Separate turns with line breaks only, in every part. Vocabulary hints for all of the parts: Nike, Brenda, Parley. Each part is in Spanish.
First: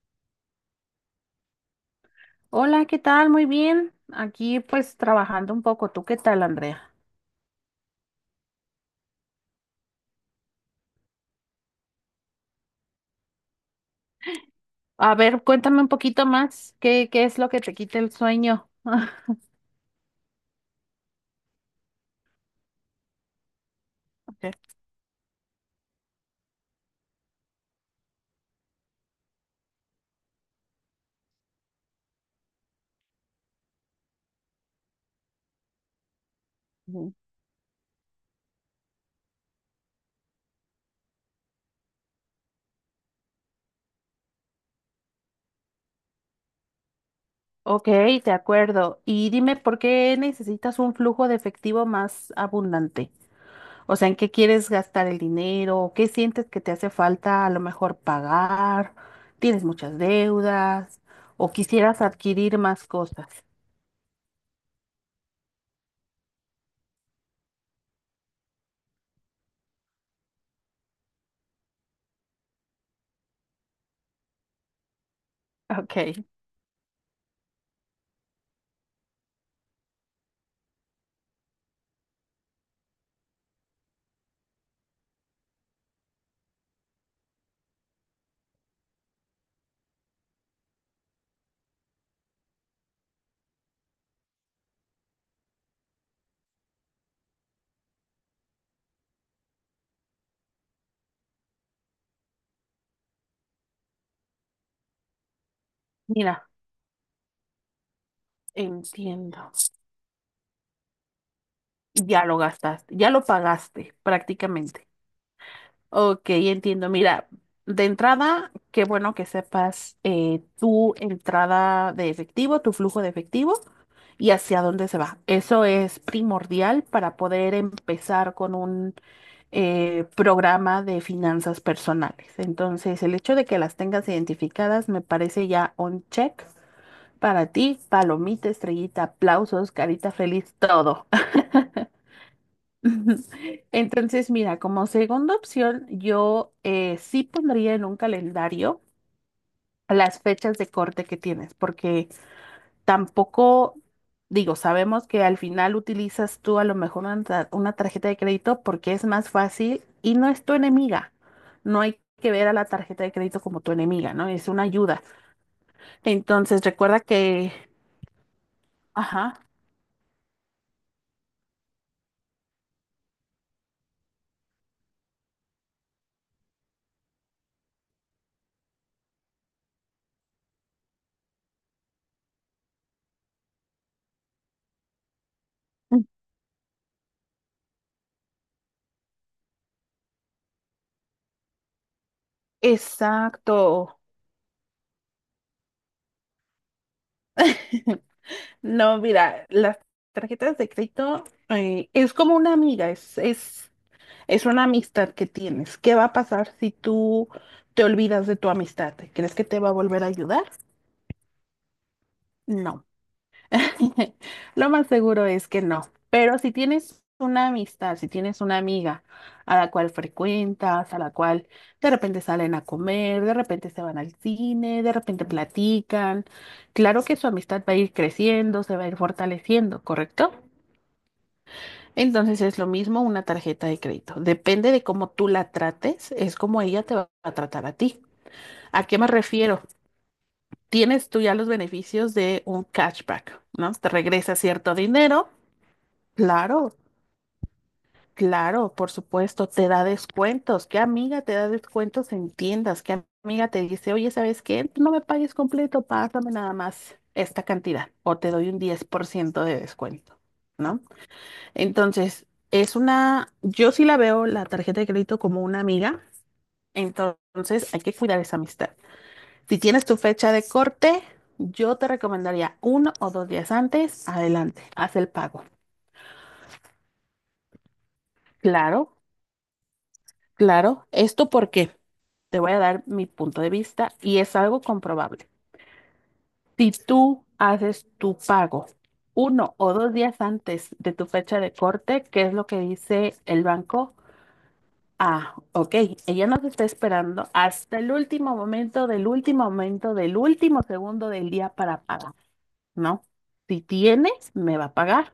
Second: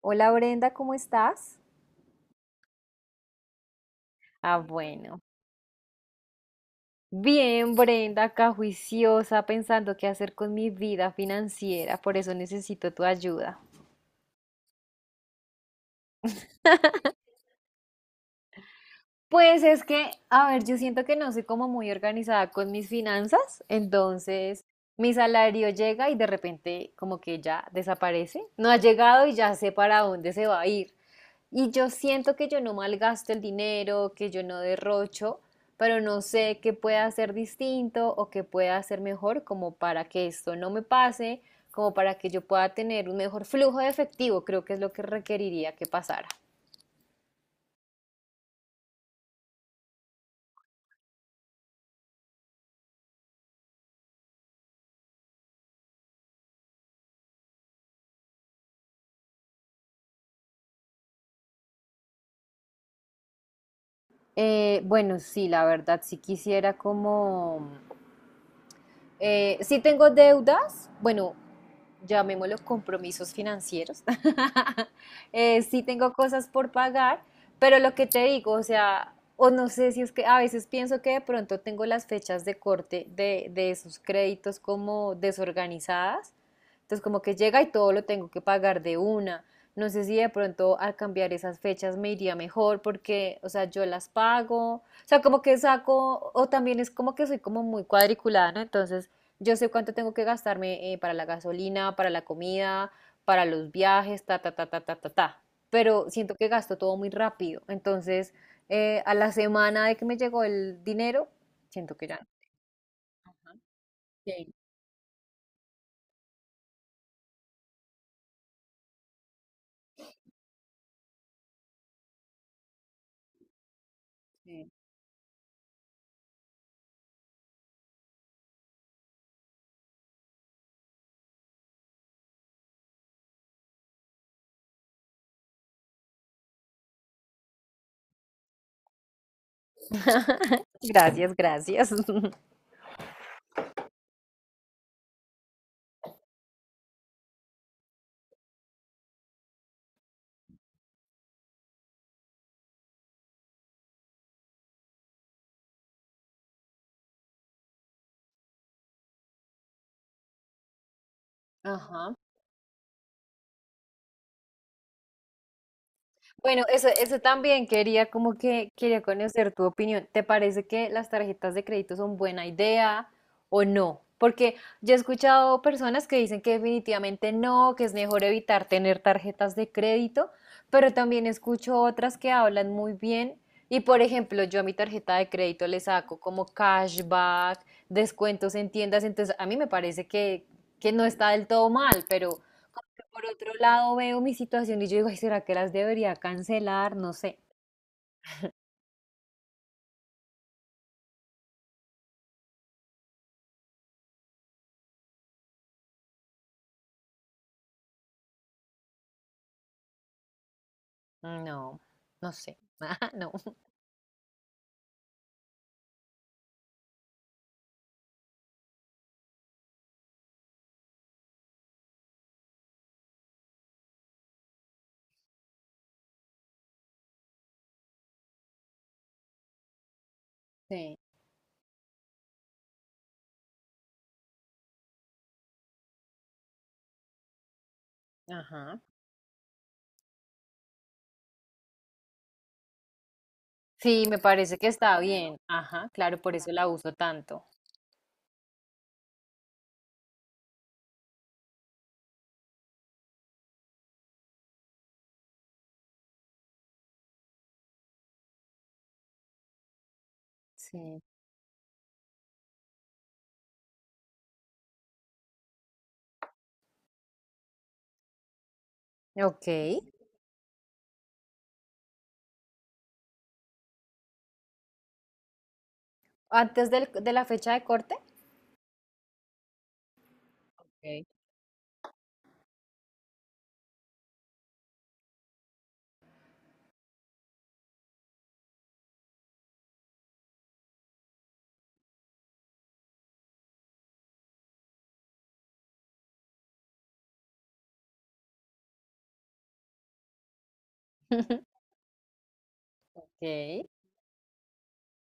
Hola Brenda, ¿cómo estás?
Hola, ¿qué tal? Muy bien.
Ah,
Aquí pues
bueno.
trabajando un poco. ¿Tú qué tal, Andrea?
Bien, Brenda, acá juiciosa, pensando qué hacer con mi vida financiera, por eso necesito tu ayuda.
A ver, cuéntame un poquito más. ¿Qué es lo que te quita el sueño?
Pues es que, a ver, yo siento que no soy como muy organizada con mis finanzas, entonces
Ok.
mi salario llega y de repente como que ya desaparece, no ha llegado y ya sé para dónde se va a ir. Y yo siento que yo no malgasto el dinero, que yo no derrocho, pero no sé qué pueda
Ujú.
hacer distinto o qué pueda hacer mejor como para que esto no me pase, como para que yo pueda tener un mejor flujo de efectivo, creo que es lo que requeriría que pasara.
Ok, de acuerdo. Y dime, ¿por qué necesitas un flujo de efectivo más abundante? O sea, ¿en qué quieres gastar el dinero? ¿Qué sientes que te hace falta a lo mejor pagar? ¿Tienes muchas deudas? ¿O quisieras adquirir más cosas?
Bueno, sí, la verdad, sí quisiera como. Sí tengo deudas, bueno, llamémoslo compromisos financieros. Sí tengo
Ok,
cosas por pagar, pero lo que te digo, o sea, o no sé si es que a veces pienso que de pronto tengo las fechas de corte de esos créditos como desorganizadas. Entonces como que llega y todo lo tengo que pagar de una. No sé si de pronto al cambiar esas fechas me iría mejor porque, o sea, yo las pago. O sea, como que saco, o también es como que soy como muy cuadriculada, ¿no? Entonces yo sé cuánto tengo que gastarme para la gasolina, para la comida, para los viajes, ta, ta, ta, ta, ta, ta, ta. Pero siento que
mira,
gasto todo muy rápido. Entonces, a la
entiendo.
semana de que me llegó el dinero, siento que ya.
Ya lo gastaste, ya lo
No. Ajá,
pagaste
sí,
prácticamente. Ok, entiendo. Mira, de entrada, qué bueno que sepas tu entrada de efectivo, tu flujo de efectivo y hacia
sí.
dónde se va. Eso es primordial para poder empezar con un programa de finanzas personales. Entonces, el hecho de que las tengas identificadas me parece ya un check para ti, palomita, estrellita, aplausos, carita feliz, todo.
Gracias, gracias.
Entonces, mira, como segunda opción, yo sí pondría en un calendario las fechas de corte que tienes, porque tampoco, digo, sabemos que al final utilizas tú a lo mejor una, una tarjeta de crédito porque es más fácil y no es tu enemiga. No hay
Ajá.
que ver a la tarjeta de crédito como tu enemiga, ¿no? Es una ayuda. Entonces,
Bueno, eso,
recuerda
eso
que,
también quería como que quería
ajá,
conocer tu opinión. ¿Te parece que las tarjetas de crédito son buena idea o no? Porque yo he escuchado personas que dicen que definitivamente no, que es mejor evitar tener tarjetas de crédito, pero también escucho otras que hablan muy bien. Y por ejemplo, yo a mi tarjeta de crédito le saco como cashback, descuentos en tiendas, entonces a mí me parece que no está del todo mal, pero. Por otro lado,
exacto.
veo mi situación y yo digo, ay, ¿será que las debería cancelar? No sé.
No, mira, las tarjetas de crédito es como una amiga, es una amistad que tienes. ¿Qué va a pasar si tú te olvidas de tu amistad? ¿Crees que te va a volver a ayudar?
No, no sé.
No.
Ajá, no.
Lo más seguro es que no. Pero si tienes una amistad, si tienes una amiga a la cual frecuentas, a la cual de repente salen a comer, de repente se van al cine, de repente platican, claro que su amistad va a ir creciendo, se va a ir fortaleciendo, ¿correcto?
Sí,
Entonces es lo mismo una tarjeta de crédito. Depende de cómo tú la trates, es como ella te va a tratar a ti.
ajá.
¿A qué me refiero? Tienes tú ya los beneficios de un cashback, ¿no? Te
Sí, me
regresa
parece que
cierto
está
dinero.
bien. Ajá, claro, por eso la
Claro,
uso tanto.
claro, por supuesto, te da descuentos. ¿Qué amiga te da descuentos en tiendas? ¿Qué amiga te dice, oye, ¿sabes qué? No me pagues completo, pásame nada más esta cantidad o te doy un 10% de descuento, ¿no?
Sí.
Entonces, es una, yo sí la veo la tarjeta de crédito como una amiga, entonces hay que cuidar esa amistad.
Ok.
Si tienes tu fecha de corte, yo te recomendaría 1 o 2 días antes, adelante, haz el pago.
¿Antes del- de la fecha de corte?
Claro, claro,
Ok.
esto porque te voy a dar mi punto de vista y es algo comprobable. Si tú haces tu pago 1 o 2 días antes de tu fecha de corte, ¿que es lo que dice el banco? Ah, ok. Ella nos está esperando hasta el último momento, del último momento, del último segundo del día para pagar, ¿no? Si
Ok.
tienes, me va a pagar.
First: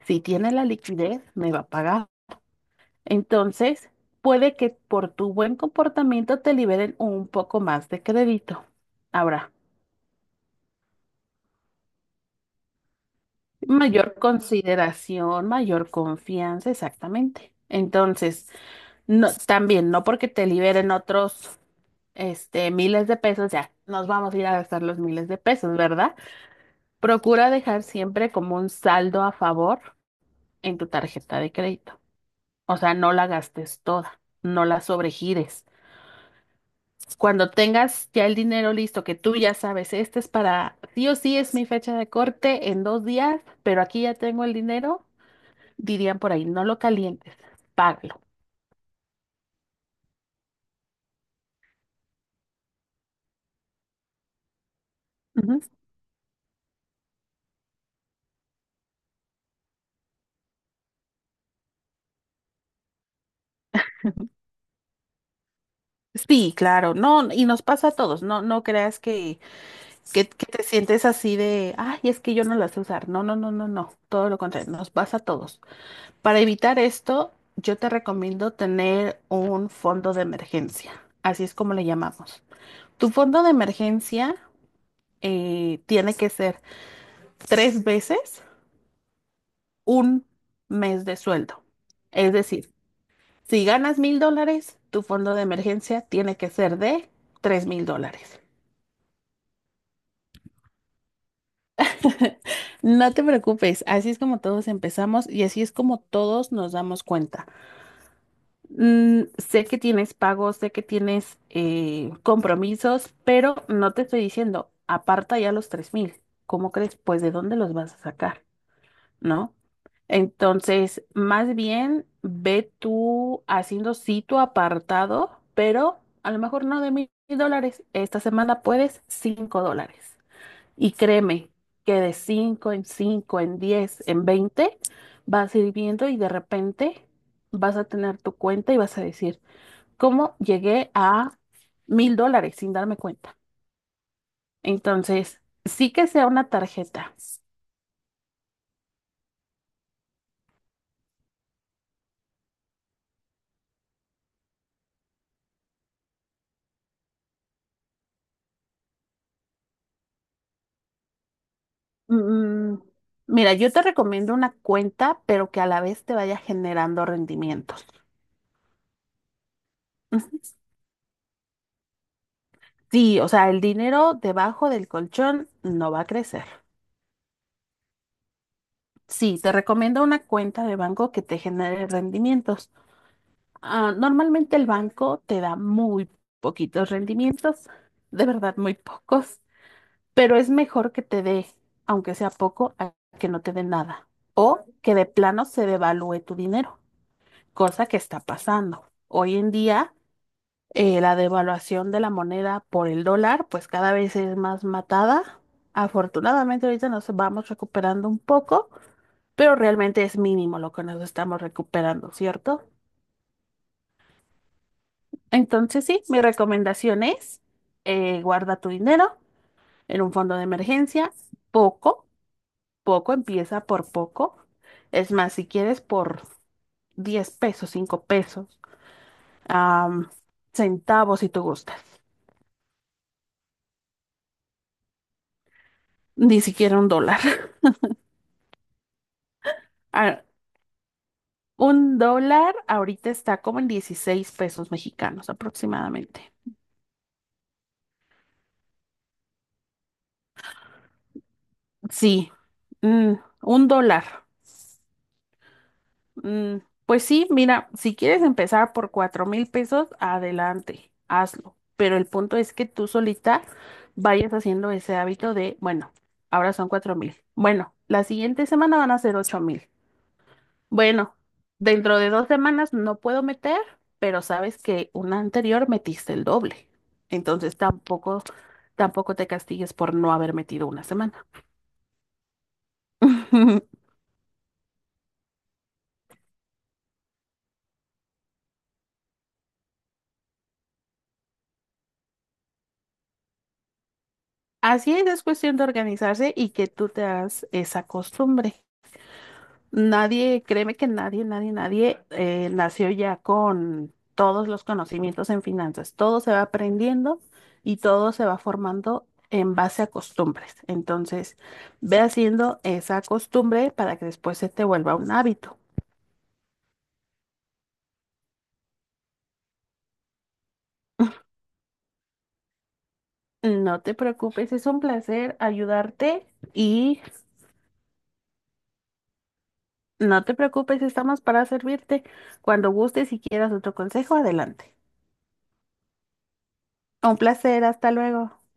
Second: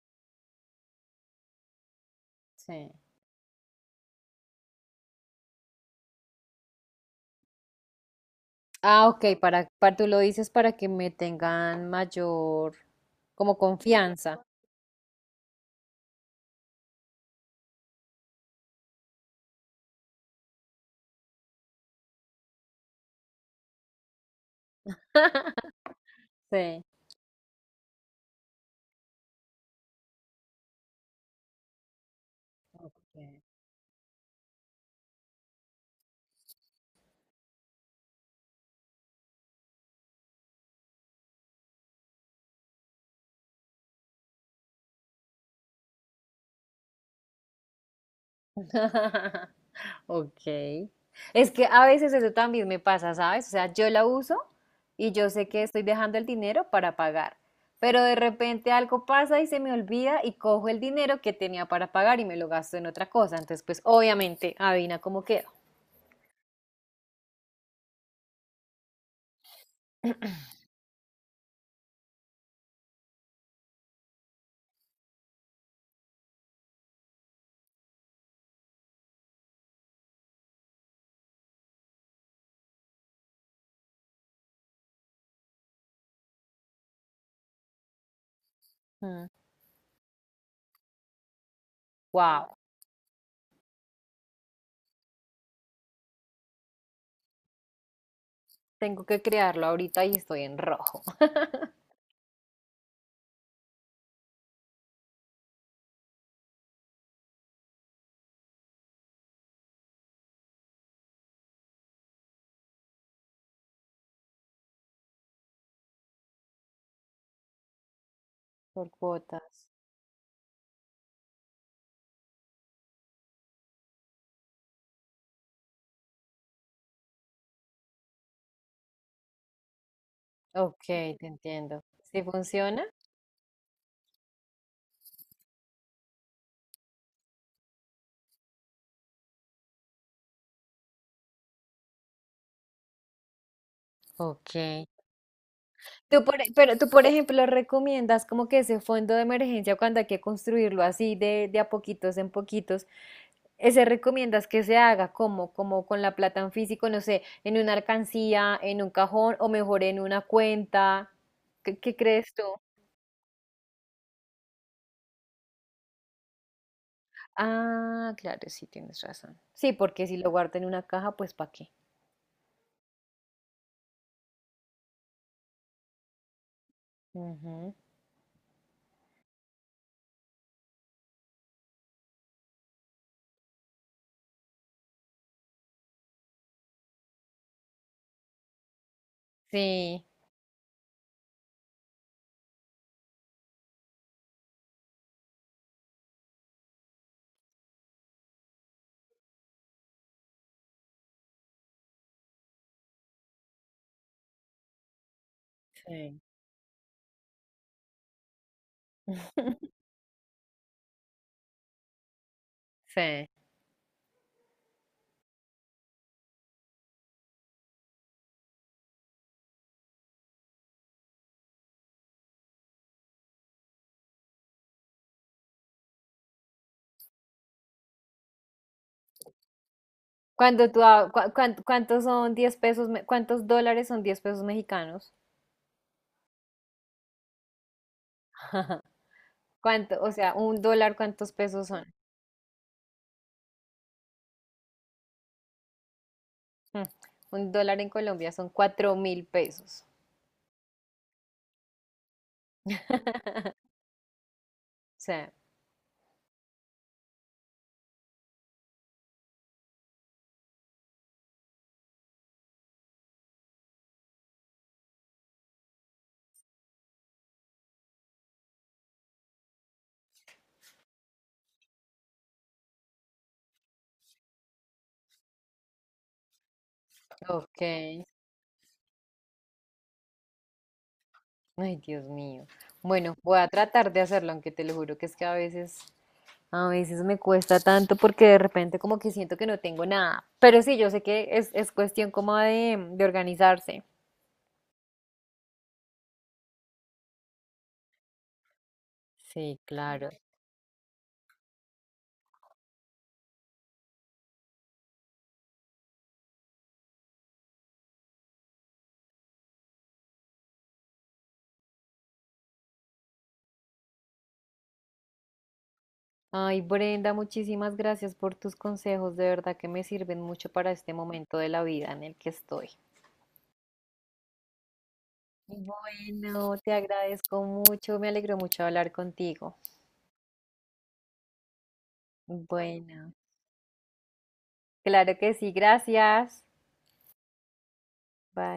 Si tiene la liquidez, me va a pagar.
Sí.
Entonces, puede que por tu buen comportamiento te liberen un poco más de crédito.
Ah, ok,
Ahora
para tú lo dices para que me tengan mayor como
mayor
confianza.
consideración, mayor confianza, exactamente. Entonces, no, también, no porque te liberen otros. Este, miles de pesos, ya nos vamos a ir a gastar los miles de pesos, ¿verdad?
Sí.
Procura dejar siempre como un saldo a favor en tu tarjeta de crédito. O sea, no la
Ok.
gastes toda, no la sobregires. Cuando tengas ya el dinero listo, que tú ya sabes, este es para, sí o sí es mi fecha de corte en 2 días, pero aquí ya tengo el dinero, dirían por ahí, no lo calientes, págalo.
Ok. Es que a veces eso también me pasa, ¿sabes? O sea, yo la uso y yo sé
Ujú.
que estoy dejando el dinero para pagar, pero de repente algo pasa y se me olvida y cojo el dinero que tenía para pagar y me lo gasto en otra cosa. Entonces, pues obviamente, adivina cómo quedo.
Sí, claro, no, y nos pasa a todos, no, no creas que que te sientes así de, ay, es que yo no la sé usar. No, no, no, no, no. Todo lo contrario, nos pasa a todos. Para evitar esto, yo te recomiendo tener un fondo de emergencia. Así es como le llamamos. Tu fondo de emergencia tiene que ser 3 veces un mes de sueldo. Es
Wow,
decir, si ganas $1,000, tu fondo de emergencia tiene que ser de $3,000.
tengo que crearlo ahorita y estoy en rojo.
No te preocupes, así es como todos empezamos y así es como todos nos damos cuenta. Sé que tienes pagos, sé que tienes compromisos, pero no te estoy diciendo, aparta ya los 3,000. ¿Cómo crees? Pues de dónde los vas a sacar,
Por
¿no?
cuotas.
Entonces, más bien ve tú haciendo sí tu apartado, pero a lo mejor no de $1,000. Esta semana puedes $5.
Ok,
Y
te
créeme
entiendo.
que de
¿Sí
5
funciona?
en 5 en 10 en 20 vas a ir viendo y de repente vas a tener tu cuenta y vas a decir, ¿cómo llegué a $1,000 sin darme cuenta?
Ok.
Entonces, sí que
Tú
sea
por,
una
e- pero tú, por
tarjeta.
ejemplo, recomiendas como que ese fondo de emergencia cuando hay que construirlo así de a poquitos en poquitos, ese recomiendas que se haga como, como con la plata en físico, no sé, en una alcancía, en un cajón o mejor en una cuenta. ¿Qué, qué crees tú?
Mm, mira, yo te recomiendo una cuenta, pero que a la vez te vaya generando rendimientos.
Ah, claro, sí, tienes razón. Sí, porque si lo guardo
Ujú.
en una caja, pues ¿para qué?
Sí, o sea, el dinero debajo del colchón no va a crecer.
Ujú.
Sí, te recomiendo una cuenta de banco que te genere rendimientos. Ah, normalmente el banco te da muy poquitos rendimientos, de verdad muy pocos,
Sí,
pero es mejor que te dé, aunque sea poco, a que no te dé nada. O que de plano se devalúe tu dinero, cosa que está pasando. Hoy en día, la devaluación de la moneda por el dólar, pues cada vez es más matada.
sí,
Afortunadamente ahorita nos vamos recuperando un poco, pero realmente es mínimo lo que nos estamos recuperando, ¿cierto?
sí.
Entonces, sí, mi recomendación es guarda tu dinero en un fondo de emergencia, poco, poco, empieza por poco. Es más, si quieres por 10 pesos, 5 pesos, am,
Cuando tú, ha-
centavos si
cua-
tú
cuan-
gustas,
¿cuántos son 10 pesos, cuántos dólares son 10 pesos mexicanos?
ni siquiera un dólar.
¿Cuánto? O
Ah,
sea, un dólar, ¿cuántos pesos son?
un dólar ahorita está como en 16 pesos mexicanos aproximadamente.
Hmm, Un dólar en Colombia son 4.000 pesos.
Sí, mm, un dólar.
O sea,
Mm, pues sí, mira, si quieres empezar por 4,000 pesos, adelante, hazlo. Pero el punto es que tú solita vayas haciendo ese hábito de, bueno, ahora son 4,000. Bueno, la siguiente semana van a ser 8,000. Bueno, dentro de 2 semanas no puedo meter, pero sabes que una anterior metiste el doble. Entonces
ok.
tampoco te castigues por no haber metido una semana.
Ay, Dios mío. Bueno, voy a tratar de hacerlo, aunque te lo juro que es que a veces me cuesta tanto porque de repente como que siento que no tengo nada. Pero sí, yo sé que es cuestión como de organizarse.
Así es cuestión de organizarse y que tú te hagas esa costumbre.
Sí, claro.
Nadie, créeme que nadie, nadie, nadie nació ya con todos los conocimientos en finanzas. Todo se va aprendiendo y todo se va formando en base a costumbres. Entonces, ve haciendo esa costumbre para que después se te vuelva un hábito.
Ay, Brenda, muchísimas gracias por tus consejos. De verdad que me sirven mucho para este momento de la vida en el que estoy.
No te preocupes, es un placer ayudarte
Bueno, te
y
agradezco mucho, me alegro mucho hablar contigo.
no te preocupes, estamos para servirte. Cuando
Bueno,
gustes y quieras otro consejo, adelante.
claro que sí, gracias.
Un placer, hasta luego.
Bye.